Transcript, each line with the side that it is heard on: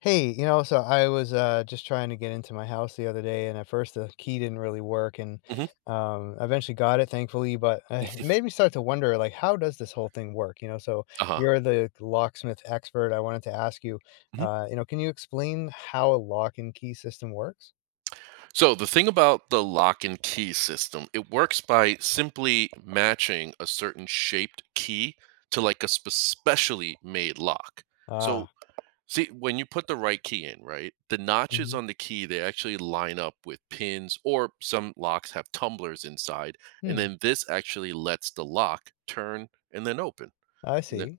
left: Hey, you know, so I was just trying to get into my house the other day, and at first the key didn't really work, and
right: Mhm.
left: I eventually got it, thankfully. But it made me start to wonder, like, how does this whole thing work? You know, so
right: Uh-huh.
left: you're the locksmith expert. I wanted to ask you,
right: Mhm.
left: can you explain how a lock and key system works?
right: So the thing about the lock and key system, it works by simply matching a certain shaped key to like a specially made lock. So
left: Ah,
right: see when you put the right key in, right? The notches
left: hmm,
right: on the key they actually line up with pins, or some locks have tumblers inside, and
left: hmm,
right: then this actually lets the lock turn and then open.
left: I
right: And then
left: see.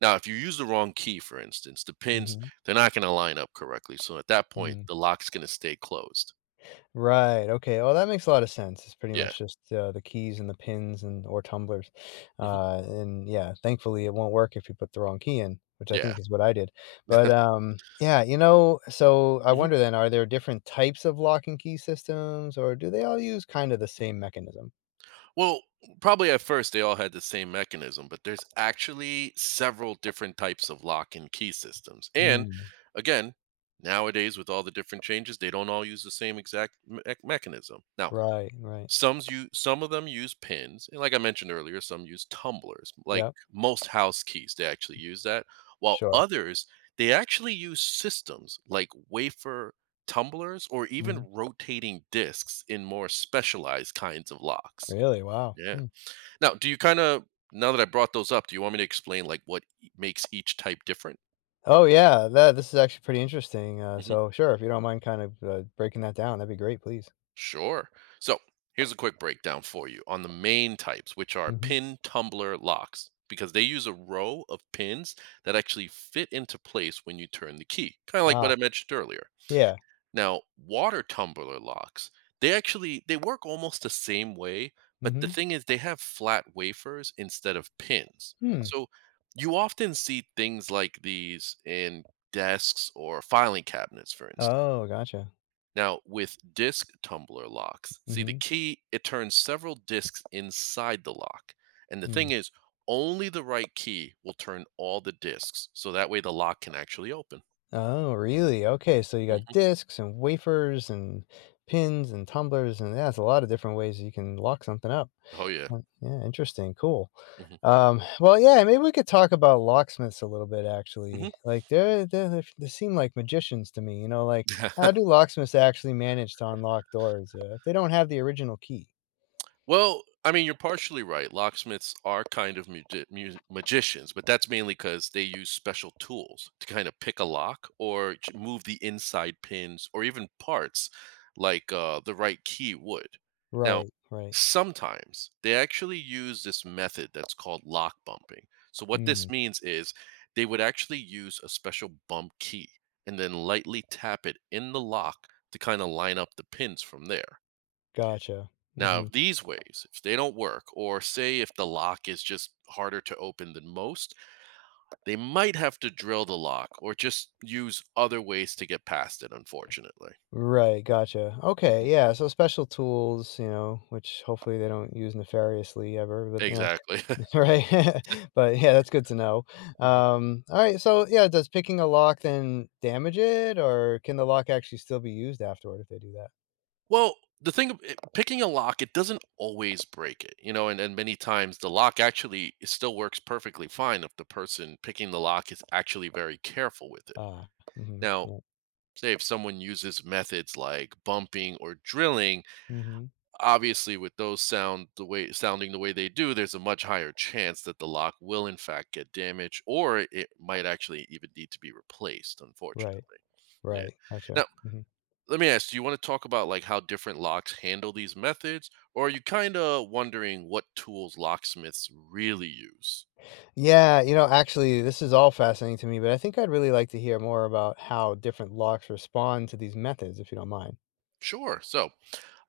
right: now if you use the wrong key, for instance, the pins
left: Mm-hmm.
right: they're not going to line up correctly. So at that point
left: Mm-hmm.
right: the lock's going to stay closed.
left: Right, okay, well, that makes a lot of sense, it's pretty
right: Yeah.
left: much just, the keys and the pins and or tumblers,
right: Mhm.
left: and yeah, thankfully, it won't work if you put the wrong key in, which I
right: Yeah.
left: think is what I did, but, yeah, so I
right: Mhm.
left: wonder then, are there different types of lock and key systems, or do they all use kinda the same mechanism?
right: Well, probably at first they all had the same mechanism, but there's actually several different types of lock and key systems. And
left: Mm,
right: again, nowadays with all the different changes, they don't all use the same exact mechanism. Now,
left: right, right,
right: Some of them use pins, and like I mentioned earlier, some use tumblers. Like
left: yep,
right: most house keys, they actually use that, while
left: sure,
right: others, they actually use systems like wafer tumblers or even
left: mhm,
right: rotating discs in more specialized kinds of locks.
left: really? Wow,
right: Yeah.
left: hmm.
right: Now, do you kind of, now that I brought those up, do you want me to explain like what makes each type different?
left: Oh, yeah, that this is actually pretty interesting,
right: Mm-hmm.
left: so sure, if you don't mind kind of, breaking that down, that'd be great, please.
right: Sure. So here's a quick breakdown for you on the main types, which are
left: Mhm,
right: pin tumbler locks, because they use a row of pins that actually fit into place when you turn the key, kind of like
left: ah,
right: what I mentioned earlier.
left: yeah.
right: Now, water tumbler locks, they actually they work almost the same way, but the
left: Mhm.
right: thing is they have flat wafers instead of pins.
left: Hmm.
right: So you often see things like these in desks or filing cabinets, for instance.
left: Oh, gotcha.
right: Now, with disk tumbler locks, see the
left: Mhm.
right: key, it turns several disks inside the lock. And the
left: Mm.
right: thing is, only the right key will turn all the disks. So that way the lock can actually open.
left: Oh, really? Okay, so you got
right: Mhm.
left: discs and wafers and pins and tumblers, and that's a lot of different ways you can lock something up.
right: Oh, yeah.
left: Mm, yeah, interesting. Cool.
right: Hmm.
left: Well, yeah, maybe we could talk about locksmiths a little bit,
right: Hmm.
left: actually. Like, they seem like magicians to me, you know, like, how do locksmiths actually manage to unlock doors if they don't have the original key?
right: Well, I mean, you're partially right. Locksmiths are kind of magicians, but that's mainly because they use special tools to kind of pick a lock or move the inside pins or even parts like the right key would. Now,
left: Right, right.
right: sometimes they actually use this method that's called lock bumping. So, what
left: Mm,
right: this means is they would actually use a special bump key and then lightly tap it in the lock to kind of line up the pins from there.
left: gotcha.
right: Now,
left: Hmm.
right: if these ways, if they don't work, or say if the lock is just harder to open than most, they might have to drill the lock or just use other ways to get past it, unfortunately.
left: Right, gotcha.
right: Mhm.
left: Okay, yeah, so special tools, you know, which hopefully they don't use nefariously ever, but yeah,
right: Exactly.
left: right. But yeah, that's good to know.
right: Mhm.
left: All right, so yeah, does picking a lock then damage it, or can the lock actually still be used afterward if they do that?
right: Well, the thing picking a lock, it doesn't always break it, you know, and many times the lock actually it still works perfectly fine if the person picking the lock is actually very careful with it.
left: Ah, mm-hmm,
right: Now,
left: yeah,
right: say if someone uses methods like bumping or drilling,
left: mm-hmm,
right: obviously, with those sounding the way they do, there's a much higher chance that the lock will in fact get damaged, or it might actually even need to be replaced.
left: right,
right: Unfortunately, yeah.
left: right, gotcha.
right: Now,
left: Hmm.
right: let me ask: do you want to talk about like how different locks handle these methods, or are you kind of wondering what tools locksmiths really use?
left: Yeah, you know, actually, this is all fascinating to me, but I think I'd really like to hear more about how different locks respond to these methods, if you don't mind.
right: Sure. So,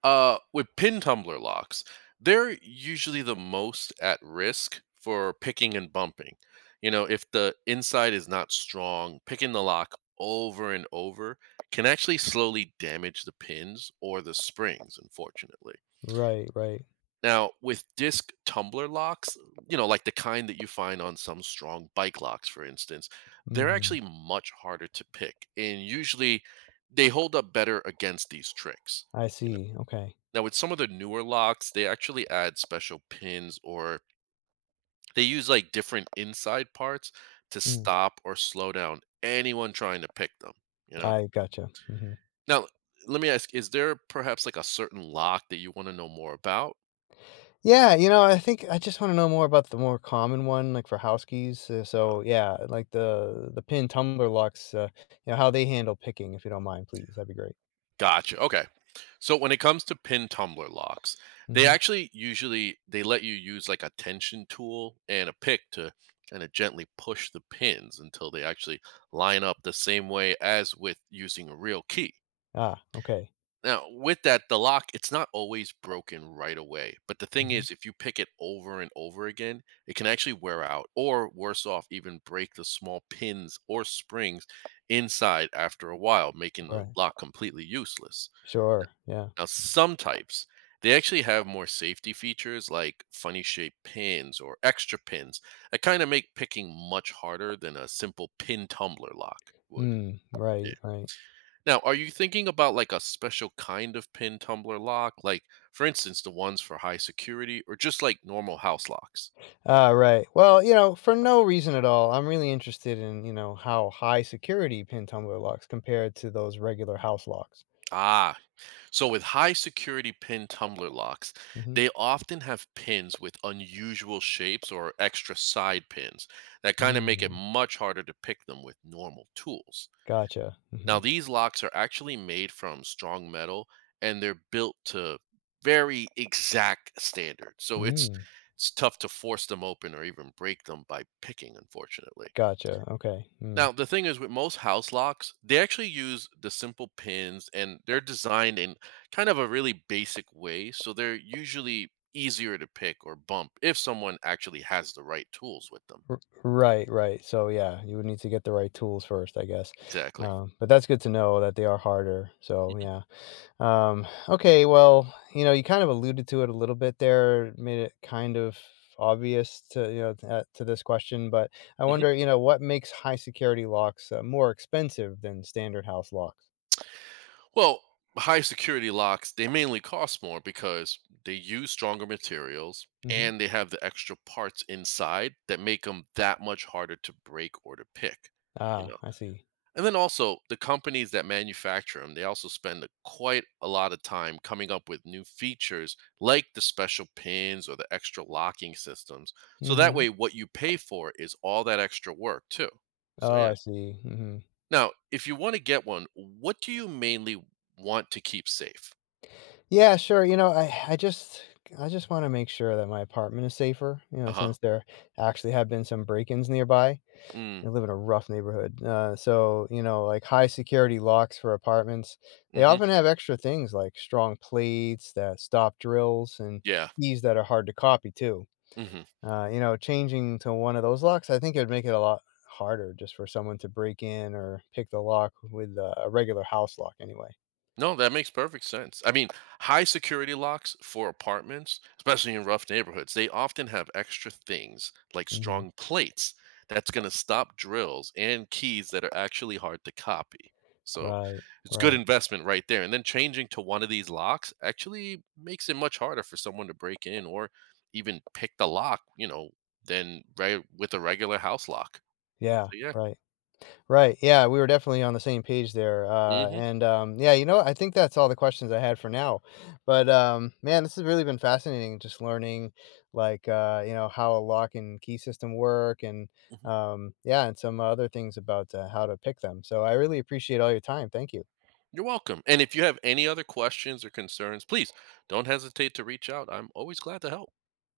right: With pin tumbler locks, they're usually the most at risk for picking and bumping. You know, if the inside is not strong, picking the lock over and over can actually slowly damage the pins or the springs, unfortunately.
left: Right, right.
right: Now, with disc tumbler locks, you know, like the kind that you find on some strong bike locks, for instance, they're
left: Mm-hmm.
right: actually much harder to pick. And usually they hold up better against these tricks.
left: I see, okay.
right: Now, with some of the newer locks, they actually add special pins or they use like different inside parts to
left: Mm,
right: stop or slow down anyone trying to pick them, you know?
left: I gotcha, mhm.
right: Now, let me ask, is there perhaps like a certain lock that you want to know more about?
left: Yeah, you know, I think I just wanna know more about the more common one, like, for house keys, so, yeah, like, the pin tumbler locks, you know, how they handle picking, if you don't mind, please, that'd be great.
right: Gotcha. Okay. So when it comes to pin tumbler locks, they
left: Mhm.
right: actually usually they let you use like a tension tool and a pick to kind of gently push the pins until they actually line up the same way as with using a real key.
left: Ah, okay.
right: Now, with that, the lock, it's not always broken right away. But the thing
left: Mhm.
right: is, if you pick it over and over again, it can actually wear out, or worse off, even break the small pins or springs inside after a while, making the
left: Right.
right: lock completely useless.
left: Sure, yeah.
right: Now, some types, they actually have more safety features like funny shaped pins or extra pins that kind of make picking much harder than a simple pin tumbler lock would.
left: Mm, right, right.
right: Now, are you thinking about like a special kind of pin tumbler lock, like for instance, the ones for high security or just like normal house locks?
left: Ah, right. Well, you know, for no reason at all, I'm really interested in, you know, how high security pin tumbler locks compared to those regular house locks.
right: Ah, so with high security pin tumbler locks,
left: Mhm.
right: they often have pins with unusual shapes or extra side pins that kind of make it
left: Mm.
right: much harder to pick them with normal tools.
left: Gotcha,
right: Now,
left: mhm.
right: these locks are actually made from strong metal and they're built to very exact standards. So it's
left: Mm,
right: it's tough to force them open or even break them by picking, unfortunately.
left: gotcha. Okay. Mm.
right: Now, the thing is with most house locks, they actually use the simple pins and they're designed in kind of a really basic way, so they're usually easier to pick or bump if someone actually has the right tools with them.
left: Right, right. So yeah, you would need to get the right tools first, I guess.
right: Exactly.
left: But that's good to know that they are harder. So
right: Mhm,
left: yeah. Okay. Well, you know, you kind of alluded to it a little bit there, made it kind of obvious to to this question, but I
right: mhm.
left: wonder, you know, what makes high security locks more expensive than standard house locks?
right: Well, high security locks, they mainly cost more because they use stronger materials
left: Hmm.
right: and they have the extra parts inside that make them that much harder to break or to pick, you
left: Ah,
right: know.
left: I see.
right: And then also, the companies that manufacture them, they also spend quite a lot of time coming up with new features like the special pins or the extra locking systems. So that
left: Hmm.
right: way, what you pay for is all that extra work, too. So,
left: Oh,
right: yeah.
left: I see. Hmm.
right: Now, if you want to get one, what do you mainly want to keep safe?
left: Yeah, sure. You know, I just I just want to make sure that my apartment is safer, you know,
right: Uh-huh.
left: since there actually have been some break-ins nearby.
right: Mm.
left: I live in a rough neighborhood. So, you know, like high security locks for apartments. They
right: Mhm.
left: often have extra things like strong plates that stop drills and
right: Yeah.
left: keys that are hard to copy too.
right: Mhm.
left: You know, changing to one of those locks, I think it would make it a lot harder just for someone to break in or pick the lock with a regular house lock anyway.
right: No, that makes perfect sense. I mean, high security locks for apartments, especially in rough neighborhoods, they often have extra things like
left: Hmm.
right: strong plates that's going to stop drills and keys that are actually hard to copy. So
left: Right,
right: it's good
left: right.
right: investment right there. And then changing to one of these locks actually makes it much harder for someone to break in or even pick the lock, you know, than right with a regular house lock.
left: Yeah,
right: So yeah.
left: right. Right, yeah, we were definitely on the same page there, and, yeah, you know what, I think that's all the questions I had for now, but, man, this has really been fascinating just learning, like, you know, how a lock and key system work and,
right: Hmm.
left: yeah, and some other things about, how to pick them, so I really appreciate all your time, thank you.
right: You're welcome. And if you have any other questions or concerns, please don't hesitate to reach out. I'm always glad to help.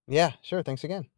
left: Yeah, sure, thanks again.